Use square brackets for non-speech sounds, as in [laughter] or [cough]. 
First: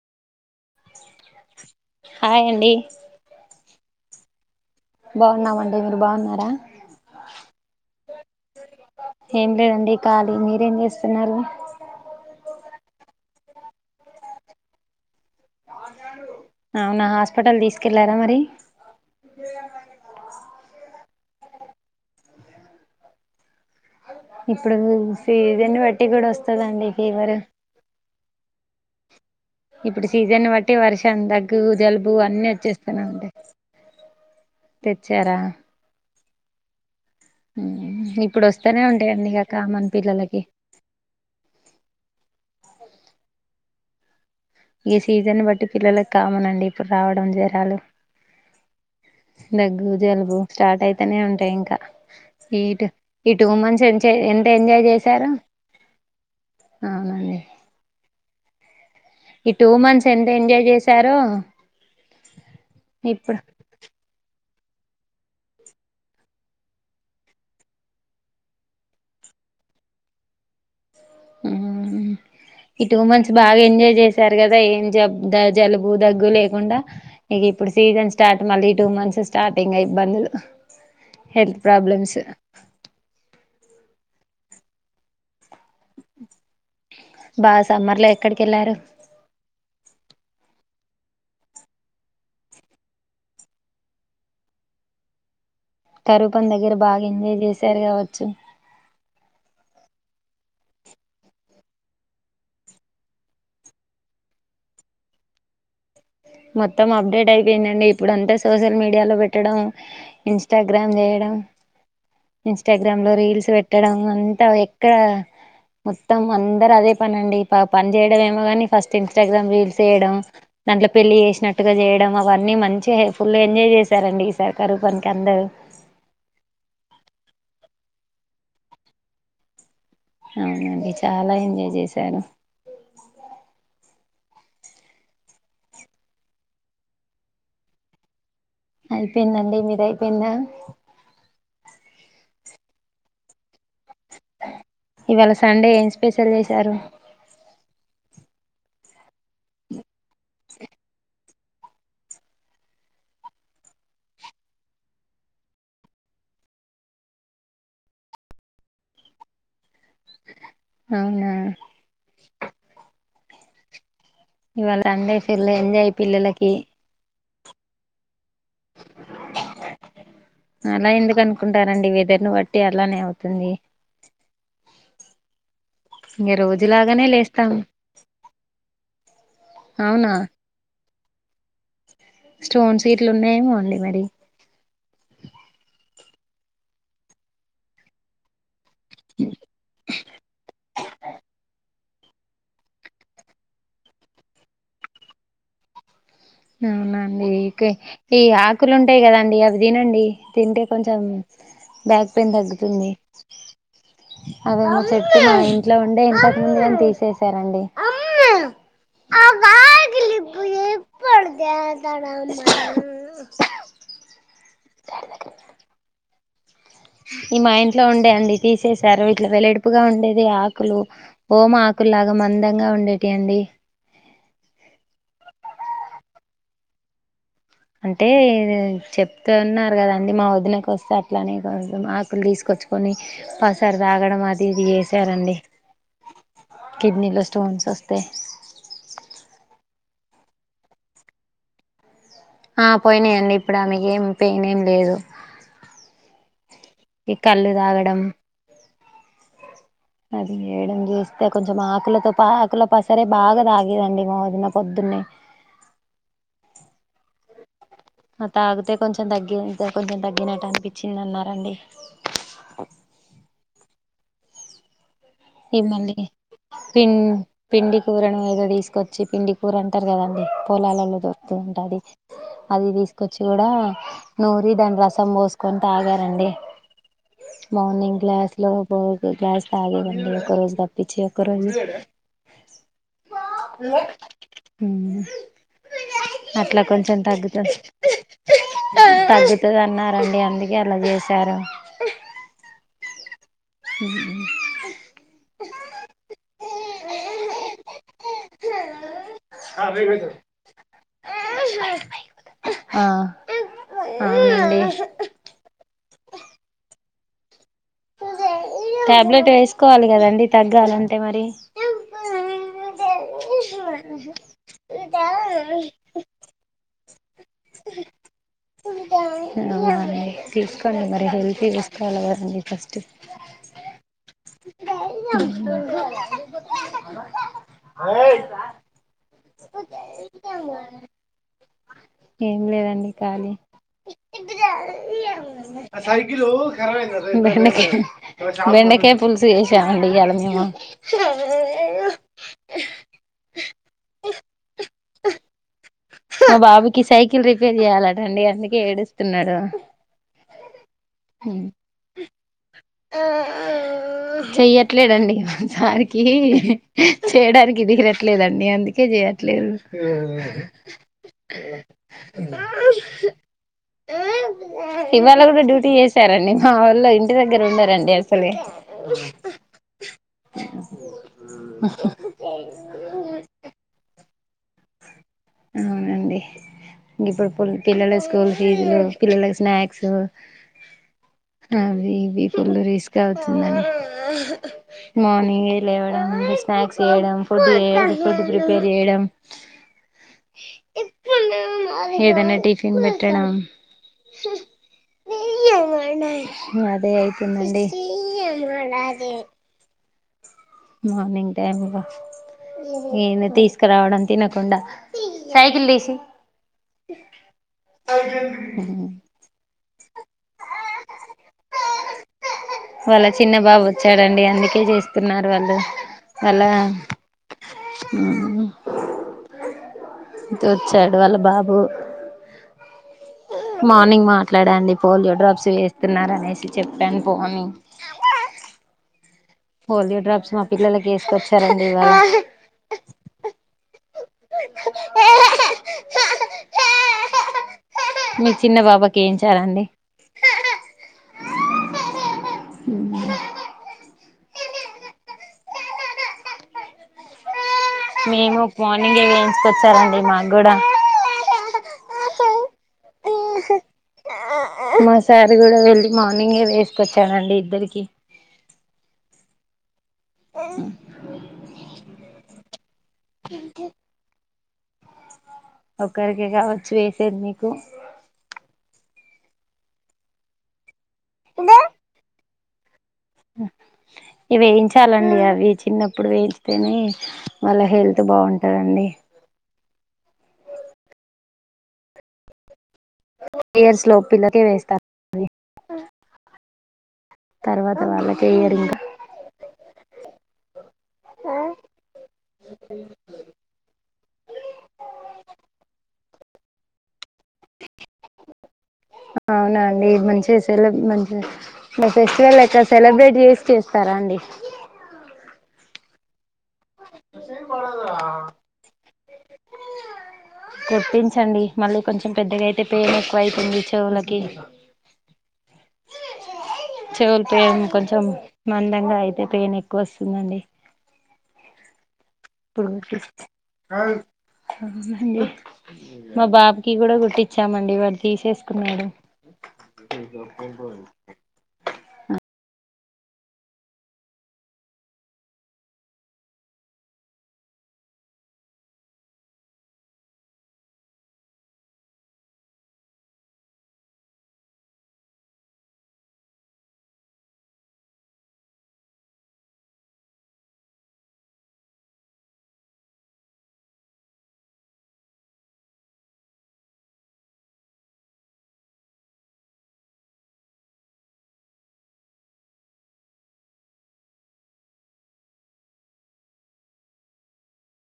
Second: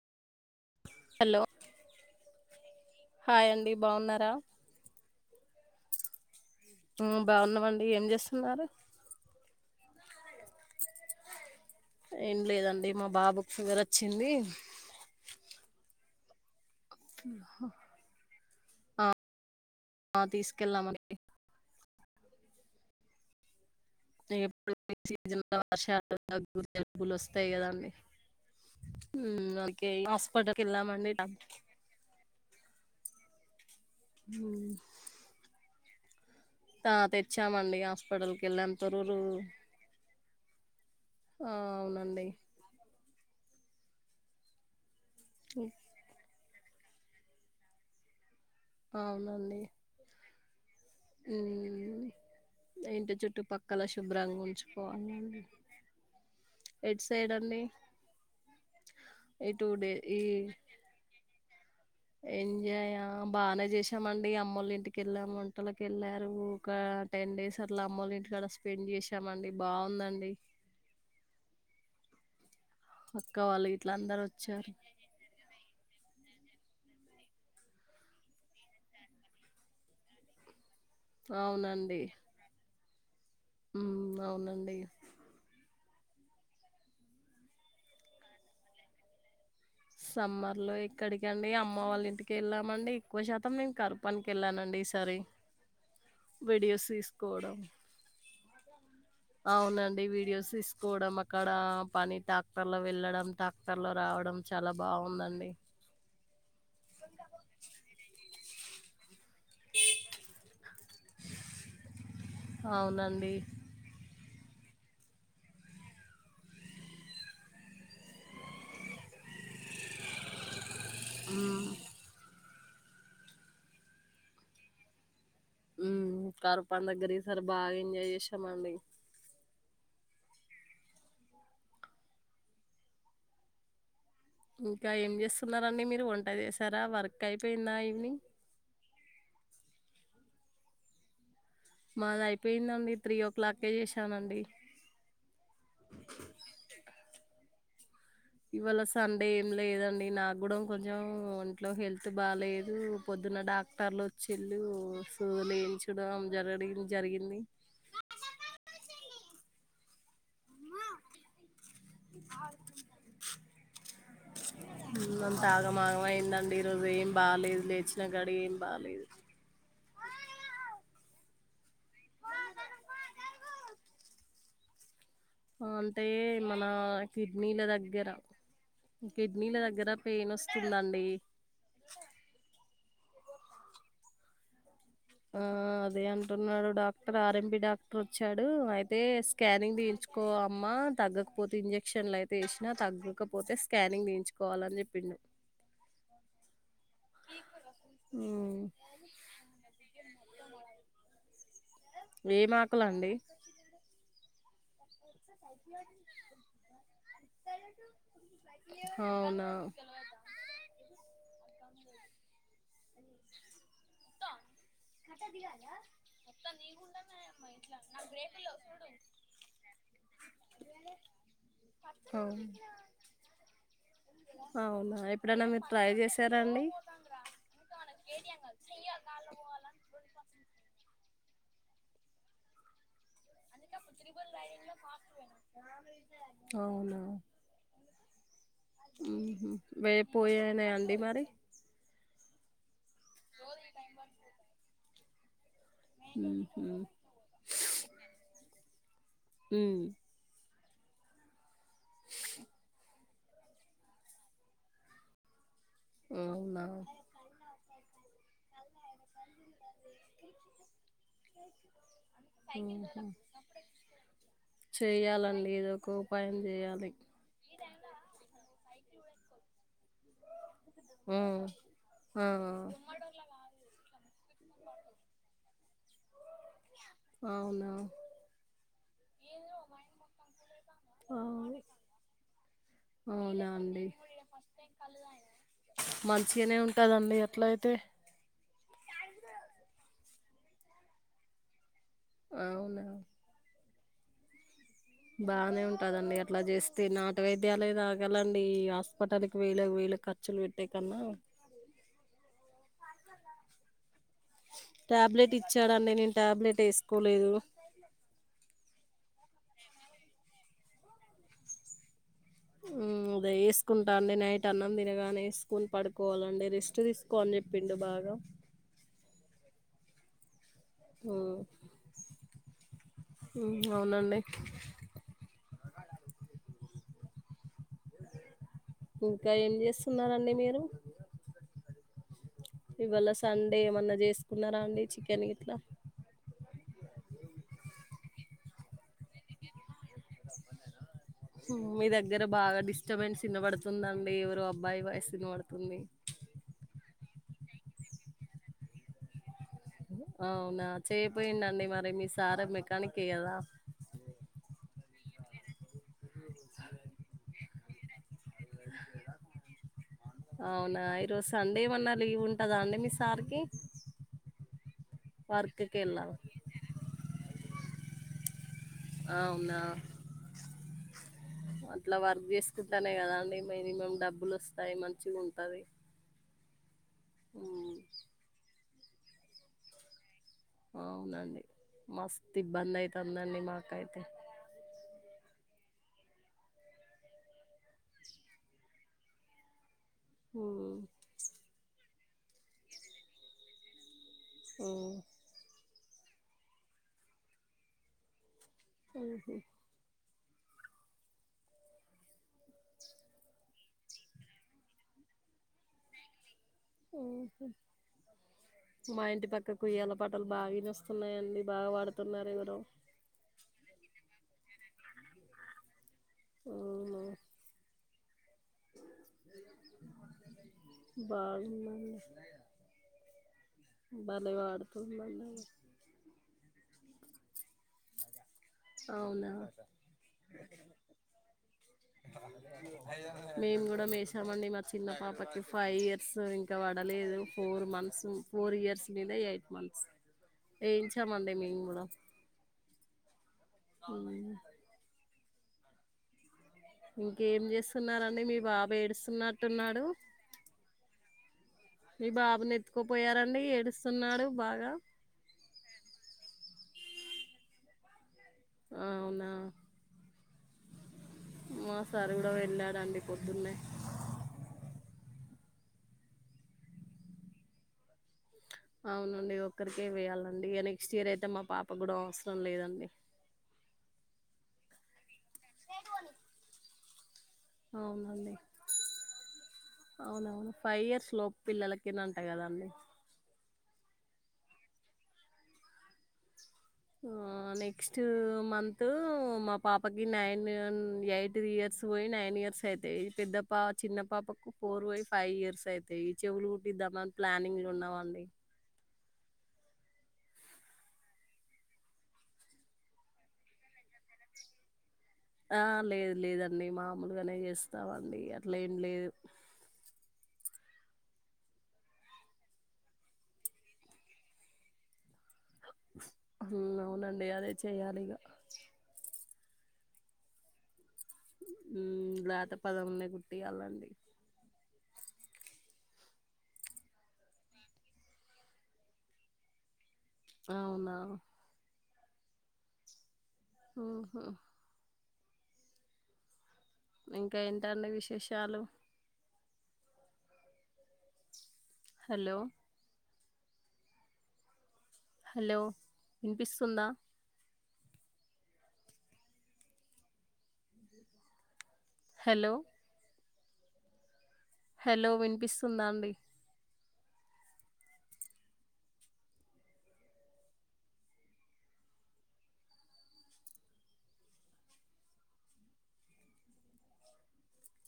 Hello hi అండి hi అండి బాగున్నారా బాగున్నామండి మీరు బాగున్నారా ఉమ్ బాగున్నామండి ఏం జేస్తున్నారు ఏం లేదండి ఖాళీ మీరేం చేస్తున్నారు ఏం లేదండి మా బాబుకు ఫివర్ వచ్చింది అవునా హాస్పిటల్ తీసుకెళ్ళారా మరి ఆ తీసుకెళ్ళామండి ఇప్పుడు ఈ సీజన్ లో బట్టి వర్షాలు కూడా వస్తదండి జలుబులు ఫీవర్ వస్తాయి గదండి ఉమ్ ఓకే ఇప్పుడు హాస్పిటల్కి యెళ్ళామండి డబ్ ఇప్పుడు అన్ని వచ్చేస్తనే ఉంటయ్ ఉమ్ తెచ్చారా ఆ తెచ్చామండి హాస్పిటల్కి ఇప్పుడు వెళ్ళా వస్తూనే తొర్రూరు ఉంటాయండి ఇక కామన్ పిల్లలకి ఆ అవునండి ఈ సీజన్ బట్టి ఉమ్, పిల్లలకి కామన్ అండి ఇప్పుడు రావడం జరాలు అవునండి దగ్గు జల్బు స్టార్ట్ అయితే అట్టనే ఉంటాయి ఇంకా ఉమ్, ఈ టూ ఇంటి ఈ టూ చుట్టుపక్కల మంత్స్ ఎంత శుభ్రంగా ఎంజాయ్ జేశారు ఉంచుకోవాలండి [inaudible] ఎటు సైడ్ అండి ఈ టూ మంత్స్ ఎంత ఎంజాయ్ జేశారో ఎంజాయా బానే జేస్ మండి అమ్మలు ఇంటికిళ్ళాము వంటలకి వెళ్ళారు ఒక టెన్ డేస్ అట్లా అమ్మలు ఇంటి కాడ స్పెండ్ చేసామండి బాగుందండి ఈ టూ మంత్స్ అక్క బాగా వాళ్ళు గిట్ల ఎంజాయ్ చేసారు కదా అందరొచ్చారు. ఏం జాబ్ ద జలుబు దగ్గు లేకుండా ఇక ఇప్పుడు సీజన్ స్టార్ట్ మళ్ళీ టూ మంత్స్ స్టార్టింగ్ ఇబ్బందులు హెల్త్ ప్రాబ్లమ్స్ ఉ అవునండి బాగా సమ్మర్ లో ఎక్కడికి వెళ్ళారు సమ్మర్ లో ఇక్కడికండి అమ్మ వాళ్ళ ఇంటికి వెళ్ళామండి ఎక్కువ శాతం నేను కరపానికి వెళ్ళానండి ఈసారి కరూపం దగ్గర వీడియోస్ బాగా ఎంజాయ్ తీసుకోవడం. చేశారు కావచ్చు అవునండి వీడియోస్ తీసుకోవడం అక్కడ పని ట్రాక్టర్ లో వెళ్ళడం ట్రాక్టర్ లో రావడం చాలా బాగుందండి మొత్తం అప్డేట్ అయిపోయిందండి ఇప్పుడు అంత సోషల్ మీడియాలో పెట్ట డం ఇంస్టాగ్రామ్ లో చేయడం ఇంస్టాగ్రామ్ లో అవునండి. రీల్స్ పెట్టడం అంతా ఎక్కడ మొత్తం అందరు అదే పని అండి పని చేయడం ఏమో కాని ఫస్ట్ ఇన్స్టాగ్రామ్ రీల్స్ వేయడం పెళ్ళి హ్మ్. చేసినట్టుగా చేయడం అవన్నీ మంచిగా ఫుల్ ఎంజాయ్ చేశారండి ఈసారి కరూ పనికి అందరు ఉ కరుపాని దగ్గర ఈ సారి బాగా ఎంజాయ్ చేసాం అండి అవునండి చాలా ఎంజాయ్ చేశారు ఇంకా ఏం చేస్తున్నారండి మీరు వంట చేశారా వర్క్ అయిపోయిందా ఈవినింగ్ అయిపోయిందండి మీరు అయిపోయిందా మాది అయిపోయిందండి త్రీ ఓ క్లాకే చేశానండి ఇవాళ సండే ఏం స్పెషల్ చేశారు ఇవాళ సండే ఏం లేదండి నాకు కూడా కొంచెం ఇంట్లో హెల్త్ బాగాలేదు పొద్దున్న డాక్ట టర్లు వచ్చిల్లు సూదులేయించడం జరగడం జరిగింది అవునా ఇవాళ సండే అంత ఫుల్ ఎంజాయ్ ఆగమాగం పిల్లలకి అయిందండి ఈరోజు ఏం బాలేదు లేచిన గడియా ఏం బాలేదు అలా ఎందుకను అనుకుంటారండి వెదర్ను బట్టి అలానే అవుతుంది అంటే ఇంక మన రోజులాగానే లేస్తాం కిడ్నీల దగ్గర కిడ్నీల దగ్గర అవునా పెయిన్ వస్తు దండి స్టోన్స్ గిట్ల ఉన్నాయేమో అండి మరి ఆ అదే అంటున్నాడు డాక్టర్ ఆర్ఎంపి డాక్టర్ వచ్చాడు అయితే స్కానింగ్ తీంచుకో అమ్మా తగ్గకపోతే ఇంజెక్షన్లు అయితే ఎంత ఏసిన తగ్గకపోతే స్కానింగ్ తీయించుకోవాలని చెప్పిండు అవునండి ఈ ఉమ్, ఆకులు ఉంటాయి కదండి అవి తినండి తింటే కొంచెం బ్యాక్ పెయిన్ ఏం తగ్గుతుంది ఆకలండి అదే చెప్పి మా ఇంట్లో ఉండే ఇంతకు ముందుగని తీసేసారండి అవునా ఆ మొత్త కట్ట దగాా మొత్తా నవు మా ఇంట్లో ఉండే అండి తీసేసారు ఇట్లా వెడల్పుగా ఉండేది ఆకులు ఓమా ఆకుల్లాగా అవును మందంగా ఉండేటివి అండి అవునా ఎప్పుడైనా మీరు ట్రై చేసారాండి అంటే చెప్తూ ఉన్నారు కదాండి మా వదినకి వస్తే అట్లానే కొంచం ఆకులు తీసుకొచ్చు కొని పసరు తాగడం అది ఇది చేసారండి అవునా కిడ్నీలో స్టోన్స్ వస్తే ఉహు వే పోయాయినా అండి మరి ఆ పోయినయండి ఇప్పుడు ఆమెకు ఏం పెయిన్ ఏం లేదు ఉహు ఈ కళ్ళు తాగడం ఉ అది చేయడం చూస్తే కొంచెం ఆకులతో పా ఆకుల పసుపు సరే బాగా తాగేదండి మా వదిన పొద్దున్నే అవునా తాగితే కొంచెం తగ్గి కొంచెం తగ్గినట్టు అనిపించింది అన్నారండి చేయాలండి ఈ ఏదో ఒక మళ్ళీ ఉపాయం చేయాలి పిం పిండి కూరను ఇగ తీసుకొచ్చి పిండి కూర అంటారు కదండి పొలాలలో ఆ దొరుతుంటాది ఆ అది తీసుకొచ్చి కూడా నూరి దాని రసం పోసు కొని తాగారండి అవునా మార్నింగ్ గ్లాస్ లో ఒక గ్లాస్ తాగేదండి ఒకరోజు తప్పిచి ఒకరోజు అవు అవునా ఉ అండి మంచిగానే అట్లా కొంచెం ఉంటదండి తగ్గుతది అట్లయితే తగ్గుతది అన్నారండి అందుకే అలా చేశారు అవునా ఉ బానే ఉంటదండి అట్లా చేస్తే నాటు వైద్యాలే తాగలండి ఈ హాస్పిటల్ వేలకు వేలు ఖర్చులు పెట్టేకన్నా ఆ అవునండి టాబ్లెట్ ఇచ్చాడండి నేను టాబ్లెట్ వేసుకోలేదు టాబ్లెట్ వేసుకోవాలి కదండి తగ్గాలంటే మరి ఉమ్ అదే వేసుకుంటా అండి నైట్ అన్నం తినగానే వేసుకొని పడుకోవాలండి రెస్ట్ తీసుకు కో అని చెప్పిండు బాగా అవునా అండి తీసుకోండి మరి హెల్తీ తీసుకావాల కదండి ఫస్ట్ ఉ అవునండి అ ఇంకా ఏం చేస్తున్నారండి మీరు ఏం లేదండి ఇవాళ ఖాళీ సండే ఏమన్న చేసుకున్నారా అండి చికెన్ గిట్లా బెండకాయ బెండకాయ పుల్సు చేశామండి ఇయ్యాల మేము మీ దగ్గర బాగా డిస్టబెన్స్ వినబడుతుందండి ఎవరో అబ్బాయి వాయిస్ వినబడుతుంది ఆ బాబుకి సైకిల్ రిపేర్ చెయాలటండి అందుకే ఏడుస్తున్నాడు అవునా చేయపోయిండండి మరి మీ సార్ మెకానికే కదా చెయ్య ట్లేదండి మా సారి కీ చేయడానికి తీరట్లేదండి అందుకే చేయట్లేదు అవునా ఈరోజు సండేమన్నా లీవ్ ఉంటదా అండి మీ సార్కి ఇవాళ కూడా డ్యూటీ వర్క్కి వెళ్ళా చేశారండి మావొళ్ళు ఇంటి దగ్గర ఉండరండి అసలే అవునా అ అట్లా వర్క్ చేసుకుంటానే కదా అండి మినిమం డబ్బులు వస్తాయి మంచిగా ఉంటది అండి ఇంగ ఇప్పుడు పి ఉమ్ పిల్లల స్కూల్ ఫీజు పిల్లలకి స్నాక్స్ అవునండి అవి ఇవి మస్తు పుల్లు ఇబ్బంది రిస్క్ అయితుందండి అవుతుందని మాకైతే మార్నింగే లేవడం స్నాక్స్ చేయడం ఫుడ్ చేయడం ఫుడ్ ప్రిపేర్ చేయడం ఉమ్ ఏదనా టిఫిన్ పెట్టడం ఉమ్ అదే అయితుందండి ఉహు మార్నింగ్ టైమ్ లో నేను తీసుకురావడం తినకుండా సైకిల్ తీసి ఉమ్ హు మా ఇంటి పక్కకుయ్యల పాటలు బాగా ఇనోస్తున్నాయండి బాగా పాడుతున్నారు ఎవరో వాళ్ళ చిన్న బాబు వచ్చాడండి అందుకే చేస్తున్నారు వాళ్ళు అలా అవును ఉమ్ తోచ్చాడు వాళ్ళ బాబు బాగుందండి మార్నింగ్ భలే మాట్లాడ అండి పోలియో పాడుతుందండి డ్రాప్స్ వేస్తున్నారు అనేసి చెప్పాను పోనీ అవునా పోలియో డ్రాప్స్ మా పిల్లలకు ఏసుకొచ్చారండి ఇవ్వాలా మేము కూడా మే చామండి మా చిన్న పాపకి ఫైవ్ ఇయర్స్ ఇంకా పడలేదు ఫోర్ మంత్స్ మీ ఫోర్ చిన్న పాపకి ఏంచేయాలండి ఏయించామండి మేము కూడా ఉమ్ ఉమ్ ఇంకేం చేస్తున్నారండి మీ మేము బాబ్ మార్నింగే ఏడుస్తున్నట్టున్నాడు వేయించుకొచ్చారండి మాకు కూడా మీ బాబుని ఎత్తుకోపోయారండి ఏడుస్తున్నాడు బాగా మా సార్ కూడా వెళ్ళి మార్నింగే వేసుకొచ్చానండి ఇద్దరికి ఆ అవునా మా సార్ కూడా వెళ్ళాడండి పొద్దున్నే ఒకరికి రావచ్చు వేసేది మీకు అవునండి ఒక్కరికేమి వెయ్యాలండి ఇగ నెక్స్ట్ ఇయర్ అయితే మా పాప కూడా అవసరం లేదండి ఇవి వేయించాలండి అవి చిన్నప్పుడు వేయించితేనే వాళ్ళ హెల్త్ అవునండి బాగుంటదండి అవున అవును ఫైవ్ ఇయర్స్ లోపు పిల్లలకే నంట కదండి ఫైవ్ ఇయర్స్ లోపే పిల్లలకే వేస్తారు అండి ఆ నెక్స్ట్ వాళ్ళకే ఇయర్ ఇంకా మంత్ మా పాపకి nine eight and the years పోయి నైన్ ఇయర్స్ అయితయ్ పెద్ద పాప చిన్న పాపకు ఫోర్ పోయి ఫైవ్ ఇయర్స్ అయితాయి ఈ చెవులు కుట్టిద్దామని ప్లానింగ్లు ఉన్నామండి అవునా అండి మంచిగా సెలెబ్ మంచి ఇంగ ఫెస్టివల్ ఎక్కడ సెలబ్రేట్ చేసి చేస్తారా అండి ఆ లేదు లేదండి మామూలుగానే చేస్తామండి అట్లా ఏం లేదు కుట్టించండి మళ్ళీ కొంచెం పెద్దగా అయితే పెయిన్ ఎక్కువ అయితుంది చెవులకి హల్ చెవులు అవునండి అదే పెయిన్ చెయాలి కొంచెం ఇగ మందంగా అయితే పెయిన్ ఎక్కువ వస్తుందండి మ్మ్ లేత పదమున్న కుట్టియాలనండి అవున్లే మా బాబుకి కూడా కుట్టిచ్చామండి వాడు తీసేసుకున్నాడు అవునా మ్మ్ హు ఇంకా ఏంటండి విశేషాలు హలో హలో వినిపిస్తుందా హలో హలో వినిపిస్తుందా అండి